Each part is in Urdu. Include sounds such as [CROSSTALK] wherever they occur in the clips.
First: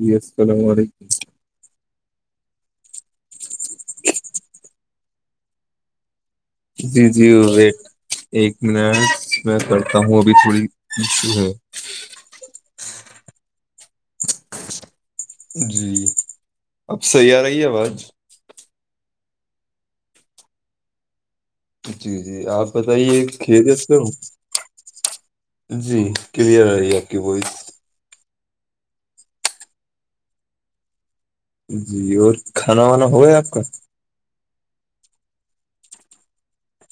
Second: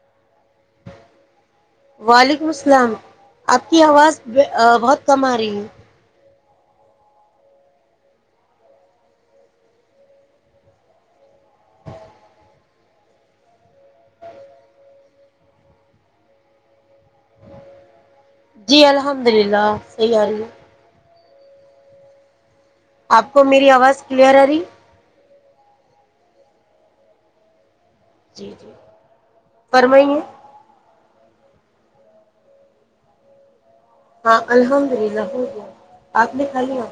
جی السلام علیکم [UNINTELLIGIBLE] وعلیکم السلام آپ کی آواز بہت کم آ رہی ہے [INAUDIBLE] جی جی ویٹ ایک منٹ میں کرتا ہوں ابھی تھوڑی ہے جی اب صحیح آ رہی ہے آواز [UNINTELLIGIBLE] جی الحمد للہ صحیح آ رہی ہے [UNINTELLIGIBLE] جی جی آپ [UNINTELLIGIBLE] آپ کو میری خیریت سے آواز ہو کلیئر آ رہی [UNINTELLIGIBLE] جی کلیئر آ رہی ہے آپ کی بائ [UNINTELLIGIBLE] جی جی فرمائیے جی اور کھانا وانا ہو گایا آپ کا ہاں الحمد للہ ہو آپ نے کھا لیا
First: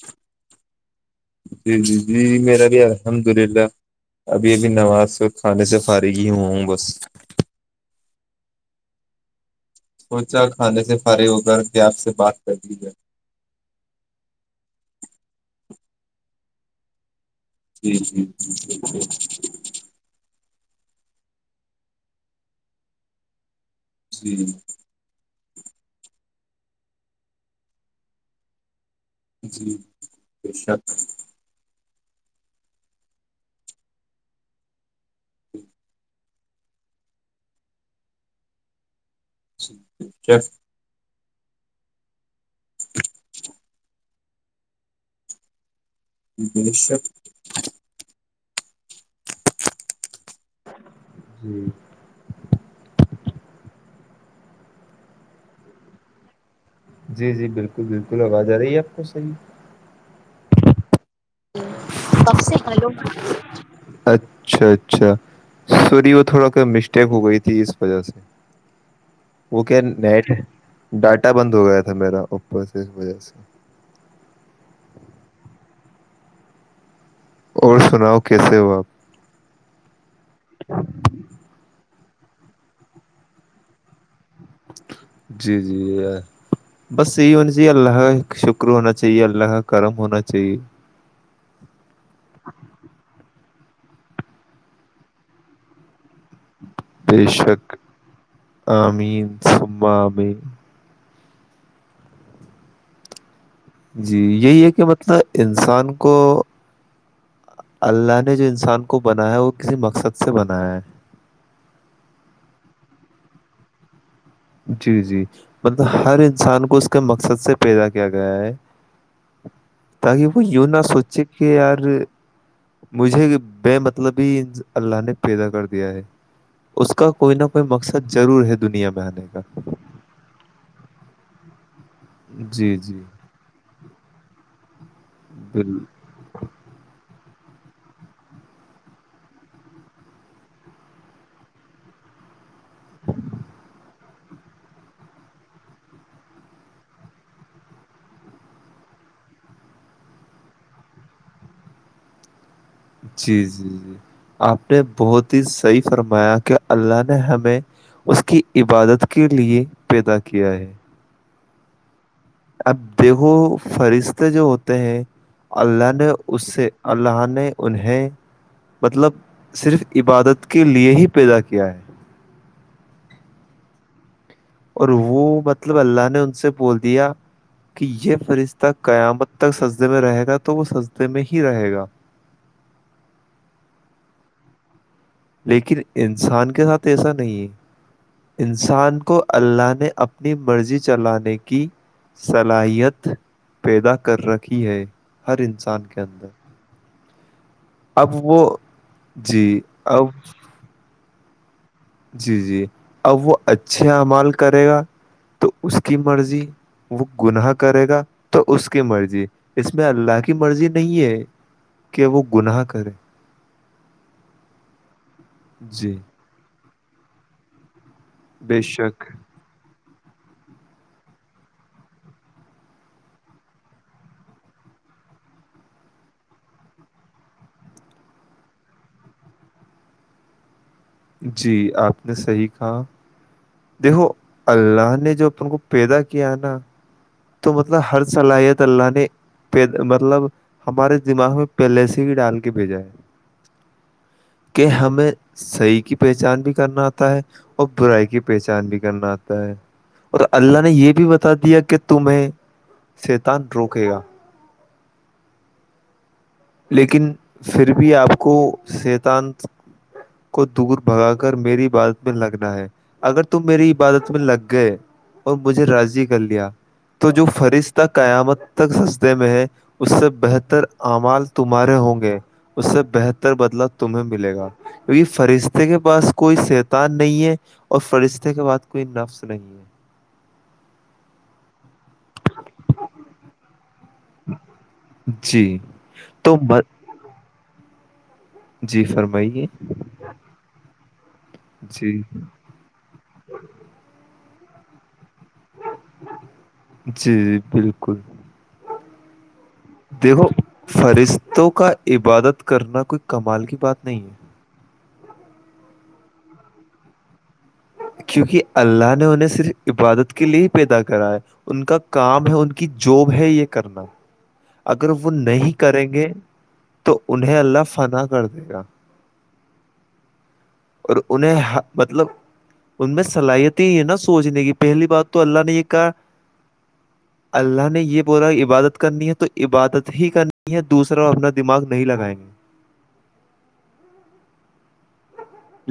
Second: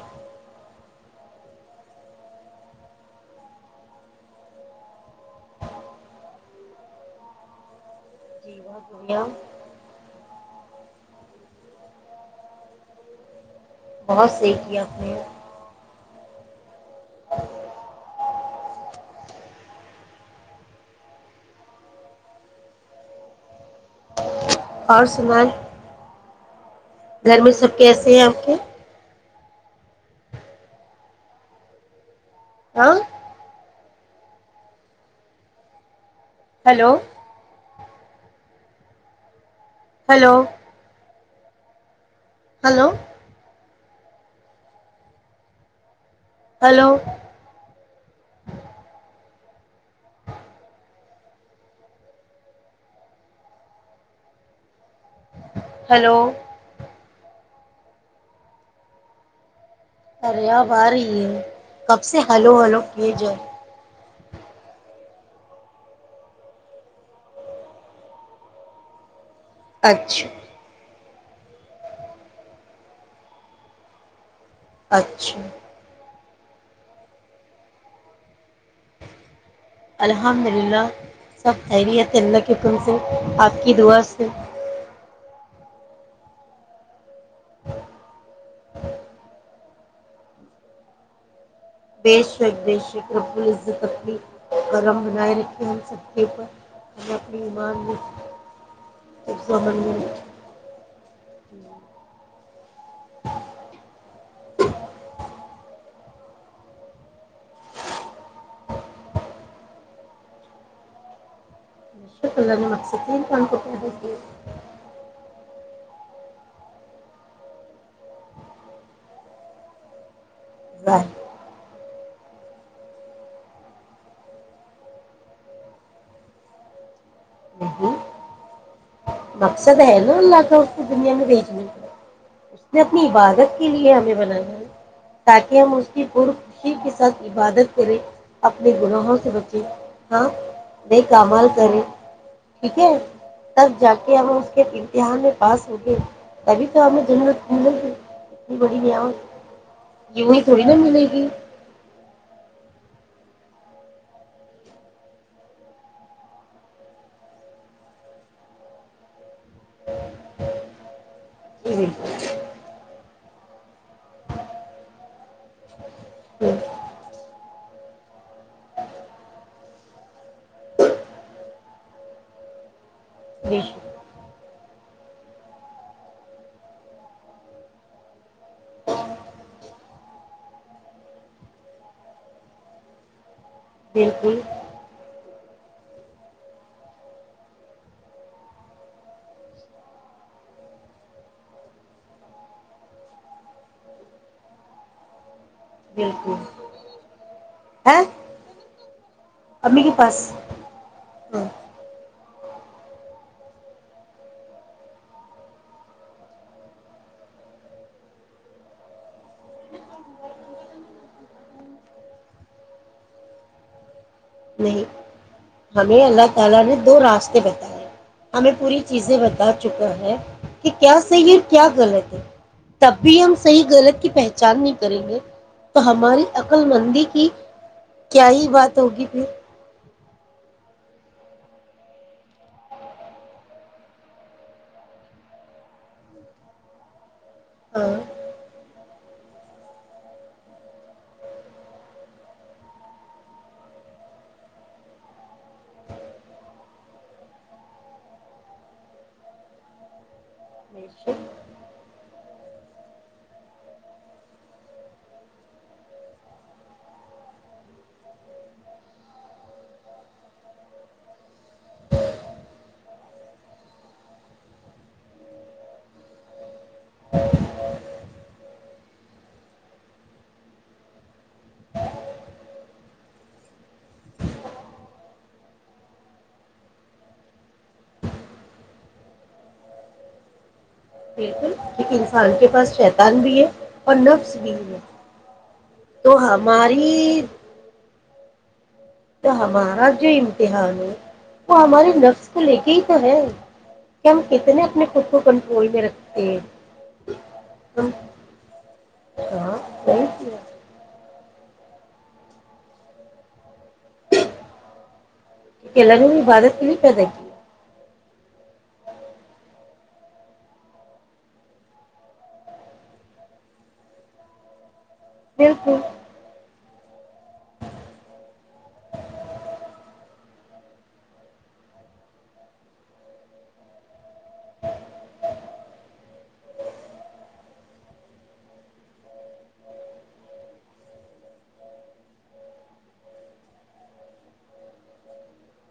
جی جی جی میرا بھی الحمد للہ ابھی ابھی نماز کھانے سے فارغ ہی ہوا ہوں بس [INAUDIBLE] بچا کھانے سے فارغ ہو کر کہ آپ سے بات کرتی ہے بہت سحی کیا ہم نے ہاں جی جی ج ج ج جی جی اور سنایں گھر میں سب کیسے ہیں آپ کے جی بے شک ہاں جی ہلو ہیلو [INAUDIBLE] ہلو ہلو [INAUDIBLE] جی ہلو جی جی بالکل بالکل آواز آ رہی ہے آپ کو صحیح [UNINTELLIGIBLE] کب سے ہلو ہلو کیے جائے اچھا اچھا سور وہ تھوڑا کہ مسٹیک ہو گئی تھی اس وجہ سے وہک نیٹ اچھا ڈ کٹا بند ہو گیا تھا میرا اوپر سے اس وجہ سے اچھا اور سناؤ کیسے ہو آپ چندا ککن سے آک کی دوا سے جی جی بس یہی ہونی چاہیے اللہ کا شکر ہونا چاہیے اللہ کا کرم ہونا چاہیے تلی کرم بنائے رکھے سب ہمیں اپنی بےشک ایمان میں آمین سبابے ہوں جی یہی ہے کہ مطلب انسان کو اللہ نے جو انسان کو بنایا ہے وہ کسی مقصد سے بنایا ہے ال ن مک س تین کن کوٹے جی جی مطلب ہر انسان کو اس کے مقصد سے پیدا کیا گیا ہے تاکہ یوں نہ ظاہر سوچے کہ یار مجھے بے مطلب ہی اللہ نے پیدا کر دیا ہے اس کا کوئی نہ کوئی نہیں مقصد ضرور ہے دنیا میں کا مقصد ہے نا اللہ کا اس کی دنیا میں بیچنے اس جی نے جی اپنی عبادت کے لیے ہمیں بنانا ہے تاکہ ہم بال اس کی پ خشی کی سد عبادت کرے اپنے گناہوں سے بچے ہاں بے کامال کرے ٹھیک ہے تب ہم اس کے امتحان میں پاس ہوگے تبھی تو ہمیں دت ملے گی اتنی بڑی ن یہی تھوڑی نہا ملے گی جی جی جی آپ نے بہت ہی صحیح فرمایا کہ اللہ نے ہمیں اس کی عبادت کے لیے پیدا کیا ہے ج جی اب دیکھو فہرشتے جو ہوتے ہیں اللہ نے اس بالکل سے اللہ نے انہیں مطلب صرف عبادت کے لیے ہی پیدا کیا ہے بے شک اور وہ مطلب اللہ نے ان سے بول دیا کہ یہ فرشتہ قیامت تک سجے میں رہے گا تو وہ سجدے میں ہی رہے گا بالکل لیکن انسان کے ساتھ ایسا نہیں ہے انسان کو اللہ نے اپنی مرضی چلانے کی صلاحیت پیدا کر رکھی ہے ہر انسان کے اندر بالکل ہے اب وہ جی امی کے اب پاس ہاں جی جی اب وہ اچھے اعمال کرے گا تو اس کی مرضی وہ گناہ کرے گا تو اس کی مرضی اس میں اللہ کی مرضی نہیں ہے کہ وہ گناہ کرے [UNINTELLIGIBLE] جی ہمیں اللہ تعالی نے دو راستے بتائے ہمیں بے پوری شک چیزیں بتا چکا ہے کہ کیا صحیح اور کیا غلط ہے تب بھی ہم صحیح غلط کی پہچان نہیں کریں گے تو ہماری عقل مندی کی کیا ہی بات ہوگی پھر جی آپ نے صحیح کہا دیکھو اللہ نے جو اپن کو پیدا کیا نا تو مطلب ہاں ہر صلاحیت اللہ نے مطلب ہمارے دماغ میں پہلے سے ہی ڈال کے بھیجا ہے کہ ہمیں صیح کی پہچان بھی کرنا آتا ہے اور برائی کی پہچان بھی کرنا آتا ہے اور اللہ نے بے یہ بھی شک بتا دیا کہ تمہیں سیتان روکے گا لیکن پھر بھی آپ کو شیتان کو دور بھگا کر میری عبادت میں لگنا ہے اگر تم میری عبادت میں لگ گئے اور مجھے راضی کر لیا تو جو فرست تک قیامت تک سستے میں ہے اس سے بہتر اعمال تمہارے ہوں گے اس سے بہتر بدلا تمہیں ملے گا کیونکہ فرشتے کے پاس کوئی شیتان نہیں ہے اور فرشتے کے بعد کوئی نفس نہیں ہے بالکل ایک انسان کے پاس شیتان بھی ہے اور نفظ بھی ہے جی تو ہماری جی تو فرمائیے ہمارا جو امتحان ہے وہ ہمارے جی نفظ کو لے کے ہی تو ہے کتنے اپنے کو کنٹرول میں رکھتے جی بالکل ہاں ختوں کا عبادت کرنا کوئی کمال کی بات نہیں ہے کلا نے عبادت کی نہیں پیدا کی کیونکہ اللہ نے انہیں صرف عبادت کے لیے ہی پیدا کرا ہے ان کا کام ہے ان کی جاب ہے یہ کرنا اگر اگر وہ نہیں بالکل کریں گے تو انہیں اللہ فن کر دے گا اور انہیں مطلب ان میں صلاحیت ہی ہے نا سوچنے کی پہلی بات تو اللہ نے یہ کہا اللہ نے یہ بولا عبادت کرنی ہے تو عبادت ہی کرنی ہے دوسرا وہ اپنا دماغ نہیں لگائیں گے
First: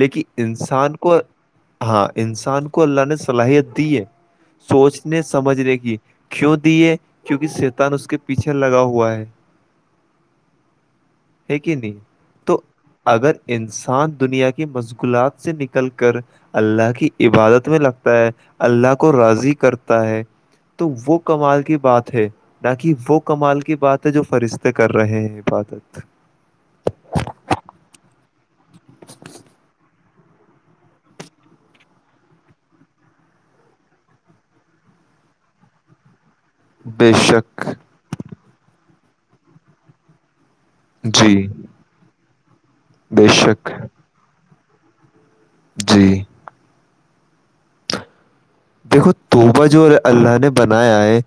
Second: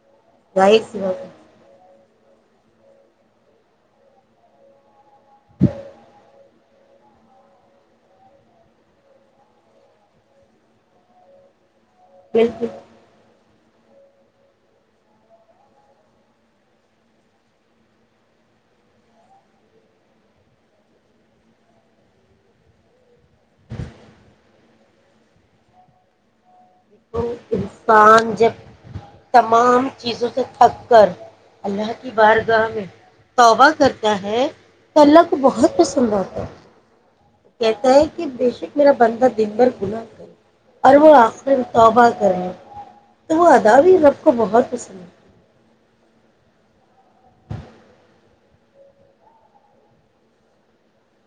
لیکن ظاہر انسان سی کو بات ہے ہاں انسان کو اللہ نے صلاحیت دی ہے سوچنے سمجھنے کی کیوں دیے کیوںکہ شیتان اس کے پیچھے لگا ہوا ہے ہے کہ نہیں تو بالکل اگر انسان دنیا کے کی مشغلات سے نکل کر اللہ کی عبادت میں لگتا ہے اللہ کو راضی کرتا ہے تو وہ کمال کی بات ہے نہ کہ وہ کمال کی بات ہے جو فرشتے کر رہے ہیں عبادت سان جب تمام چیزوں سے تھک کر اللہ کی بارگاہ میں توبہ کرتا ہے تو اللہ کو بہت پسند آتا ہے بے شک کہتا ہے کہ بے میرا بندہ دن بھر گناتا اور وہ جی آخر توبہ کریں بے تو وہ شک ادا اب سب کو بہت پسند ہے جی دیکھو توبا جو اللہ نے بنایا ہے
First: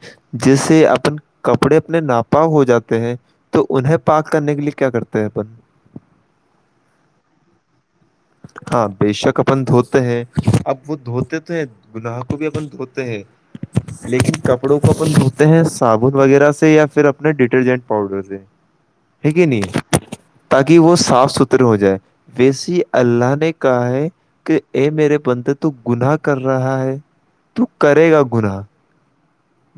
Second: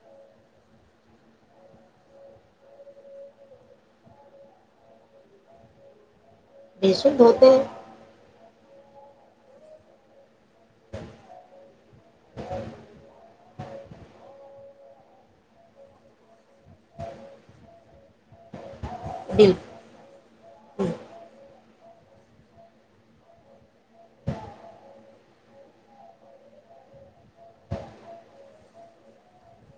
جیسے اپن کپڑے اپنے ناپا ہو جاتے ہیں تو انہیں پاک کرنے کے لیے کیا کرتے ہیں اپن بے ش دھ ہوتے ہیں ہاں بے شک اپن دھوت ہے اب وہ دھوتے تو ہیں گناہ کو بھی اپن دھوتے ہیں لیکن کپڑوں کو اپن دھوتے ہیں صابن وغیرہ سے یا پھر اپنے ڈیٹرجنٹ پاؤڈر سے [UNINTELLIGIBLE] یک ہے دل نہیں تاکہ وہ صاف ستھرے ہو جائے [UNINTELLIGIBLE] وسی [UNINTELLIGIBLE] اللہ نے کہا ہے کہ ا میرے بنندے تو گناہ کر رہا ہے تو کرے گا گناہ [UNINTELLIGIBLE]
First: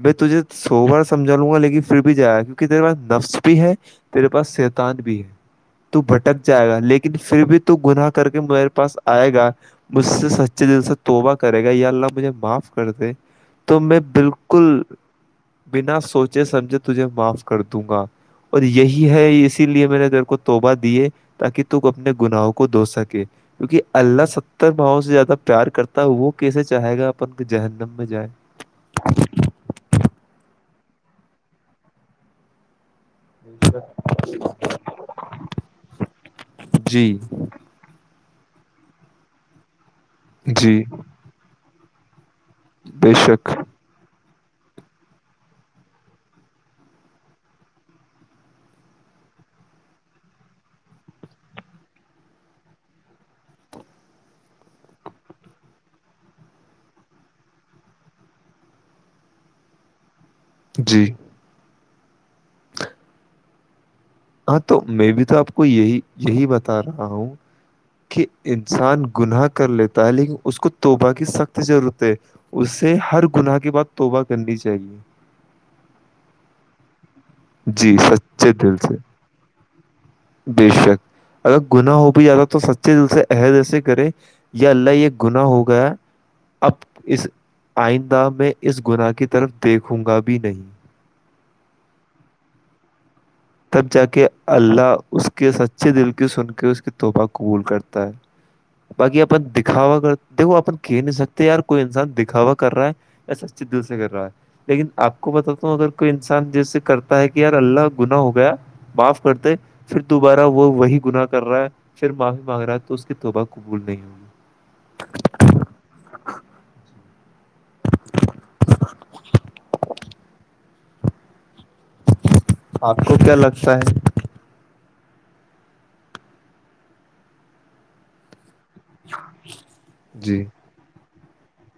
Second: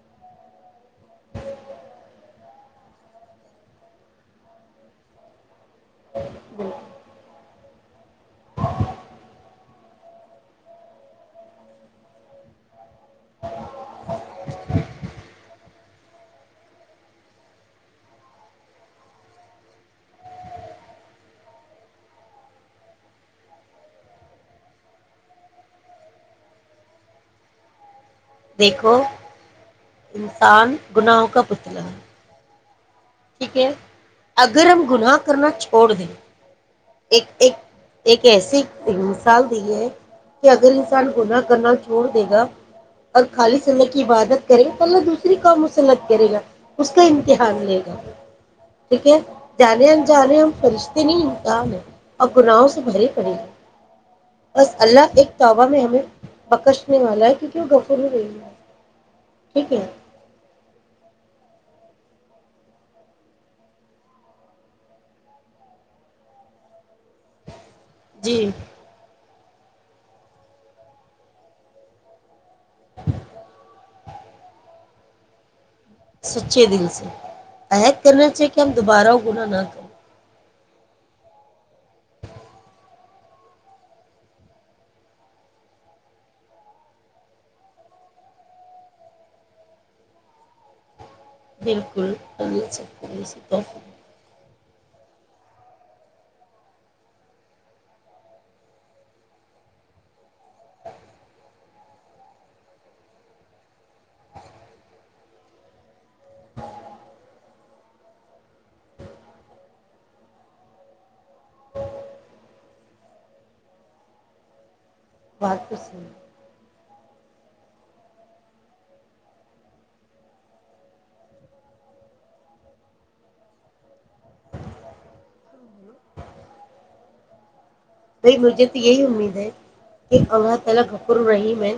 میںے سو بار سمجھا لوں گا لیکن پھر بھی جائے گا کیونکہ تے پاس نفس بھی ہے تیرے پاس شیتان بھی ہے تو بھٹک جائے گا لیکن پھر بھی تو گناہ کر کے میرے پاس آئے گا مجھ سے سچے دل سے توبہ کرے گا یا اللہ مجھے معاف کر د تو میں بالک [UNINTELLIGIBLE] بکل بنا سوچے سمجھے تجھے معاف کر دوں گا اور یہی ہے اسی لیے میں نے میرے کو توبہ دیے تاکہ ت اپنے گناہ کو دھو سکے کیونکہ اللہ ستر بھؤوں سے زیادہ پیار کرتا ہے وہ کیسے چاہے گا اپن ذہن [UNINTELLIGIBLE] مجائے دیکھو [UNINTELLIGIBLE] انسان گناہوں کا پتلا ہے [UNINTELLIGIBLE] ٹھیک ہے اگر ہم گناہ کرنا چھوڑ دیں جی ایک ایک ایک [UNINTELLIGIBLE] کیسیے مثال دی ہے [UNINTELLIGIBLE] کہ اگر جی انسان ہونا کرنا [UNINTELLIGIBLE] جوڑ دے گا بے [UNINTELLIGIBLE] اور شک خالی سع کی عبادت [UNINTELLIGIBLE] کرے گا پلہ دوسری کام مسلت کرے گا اس کا امتحان لے گا [UNINTELLIGIBLE] ٹھیک ہے جانے ان جانے ہم فرشتے نہیں امکان ہیں اور گناہوں سے بریے پڑے گ بس اللہ ایک توبہ میں ہمیں بکشنے والا ہے کیونکہ وہ غفل ہو گی ہے ٹھیک ہے [UNINTELLIGIBLE] جی ہاں تو میں بھی تو آپ کو یہی یہی بتا رہا ہوں کہ جی انسان گناہ کا کر لیتا ہے لیکن اس کو توبہ کی سخت ضرورت ہے اس سے ہر گناہ کے بعد توبہ کرنی چاہیے سچے دل سے [UNINTELLIGIBLE] جی عہد کرنا چاہیے سچے کہ ہم دل سے دوبارہ گنااہ نہ کریں [UNINTELLIGIBLE] بے شک اگر گنااہ ہو بھی جاتا تو سچے دل سے عہد ایسے کرے یا اللہ یہ گنااہ ہو گیا اب اس آئندہ میں اس گناہ کی طرف دیکھوں گا بھی نہیں بالکل س [UNINTELLIGIBLE] تب جا کے [UNINTELLIGIBLE] اللہ اس کے سچے دل کی سن کے اس کے تفہ قبول کرتا ہے باقی اپن دکھاوا کر دیکھو اپن کہہ نہیں سکتے یار کوئی انسان دکھاوا کر رہا ہے یا سچے دل سے کر رہا ہے لیکن آپ کو بتاتا ہوں اگر کوئی انسان جیسے کرتا ہے کہ یار اللہ گنا ہو معاف کرتے پھر دوبارہ وہ وہی گنااہ کر رہا ہے پھر معافی مانگ رہا ہے تو اس کی توبہ قبول نہیں ہوگی [UNINTELLIGIBLE] بقپس [UNINTELLIGIBLE] آپ کو کیا لگتا ہے [UNINTELLIGIBLE] ب مجھے [UNINTELLIGIBLE] یہی امید ہے کہ جی الو ت الگ گھ [UNINTELLIGIBLE] برحیم ہے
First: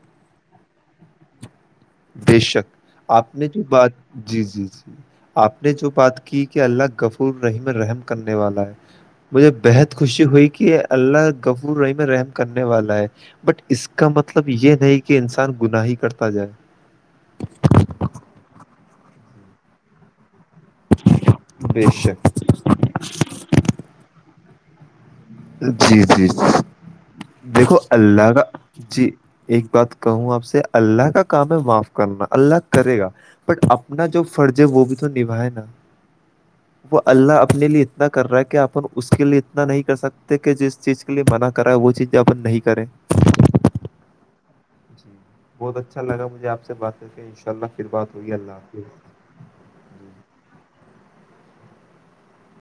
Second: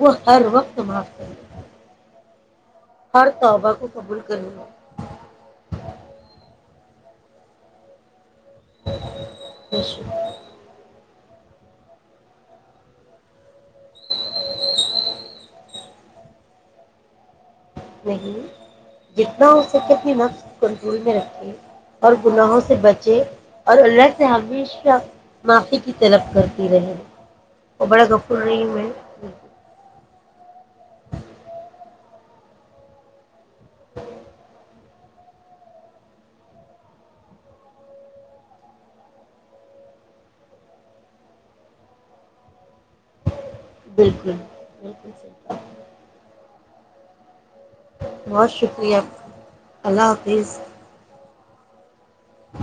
وہ ہر وقت معاف کر [UNINTELLIGIBLE] بے شک [UNINTELLIGIBLE] آپ نے جو بات قبول جی کرے جی جی آپ نے جو بات کی کہ اللہ کفور رحیم رحم کرنا [UNINTELLIGIBLE] والا ہے مجھے بےحد گا خوشی ہوئی کہ اللہ کف رحم رحم کرنے والا ہے بٹ اس کا مطلب یہ نہیں کہ انسان گناہی کرتا جائے [UNINTELLIGIBLE] نہیں جتنا ہو سککتنی ن [UNINTELLIGIBLE] کنٹرول میں رکھے بے اور شک گناہوں سے بچے اور اللہ سے ہمیشہ [UNINTELLIGIBLE] ر [INAUDIBLE] جی جی دیکھو اور بڑا اللہ کا غفور رحیم ہے جی ایک بات کہوں آپ سے اللہ کا کام ہے معاف [INAUDIBLE] کرنا اللہ کرے گا بٹ اپنا جو فرض ہے وہ بھی تو نبھائے نا وہ اللہ اپنے لیے اتنا کر رہا ہے کہ آپن اس [UNINTELLIGIBLE] کے لیے اتنا نہیں کر سکتے کہ جس چیز کے لیے منع کراائے وہ چیزیں اپن نہیں کریں [UNINTELLIGIBLE] بالکل بالکل [INAUDIBLE] بہت اچھا لگا مجھے آپ سے بات کر کے انلہ [INAUDIBLE] بہت شکریہ اللہ حافظ [UNINTELLIGIBLE] ہ [INAUDIBLE]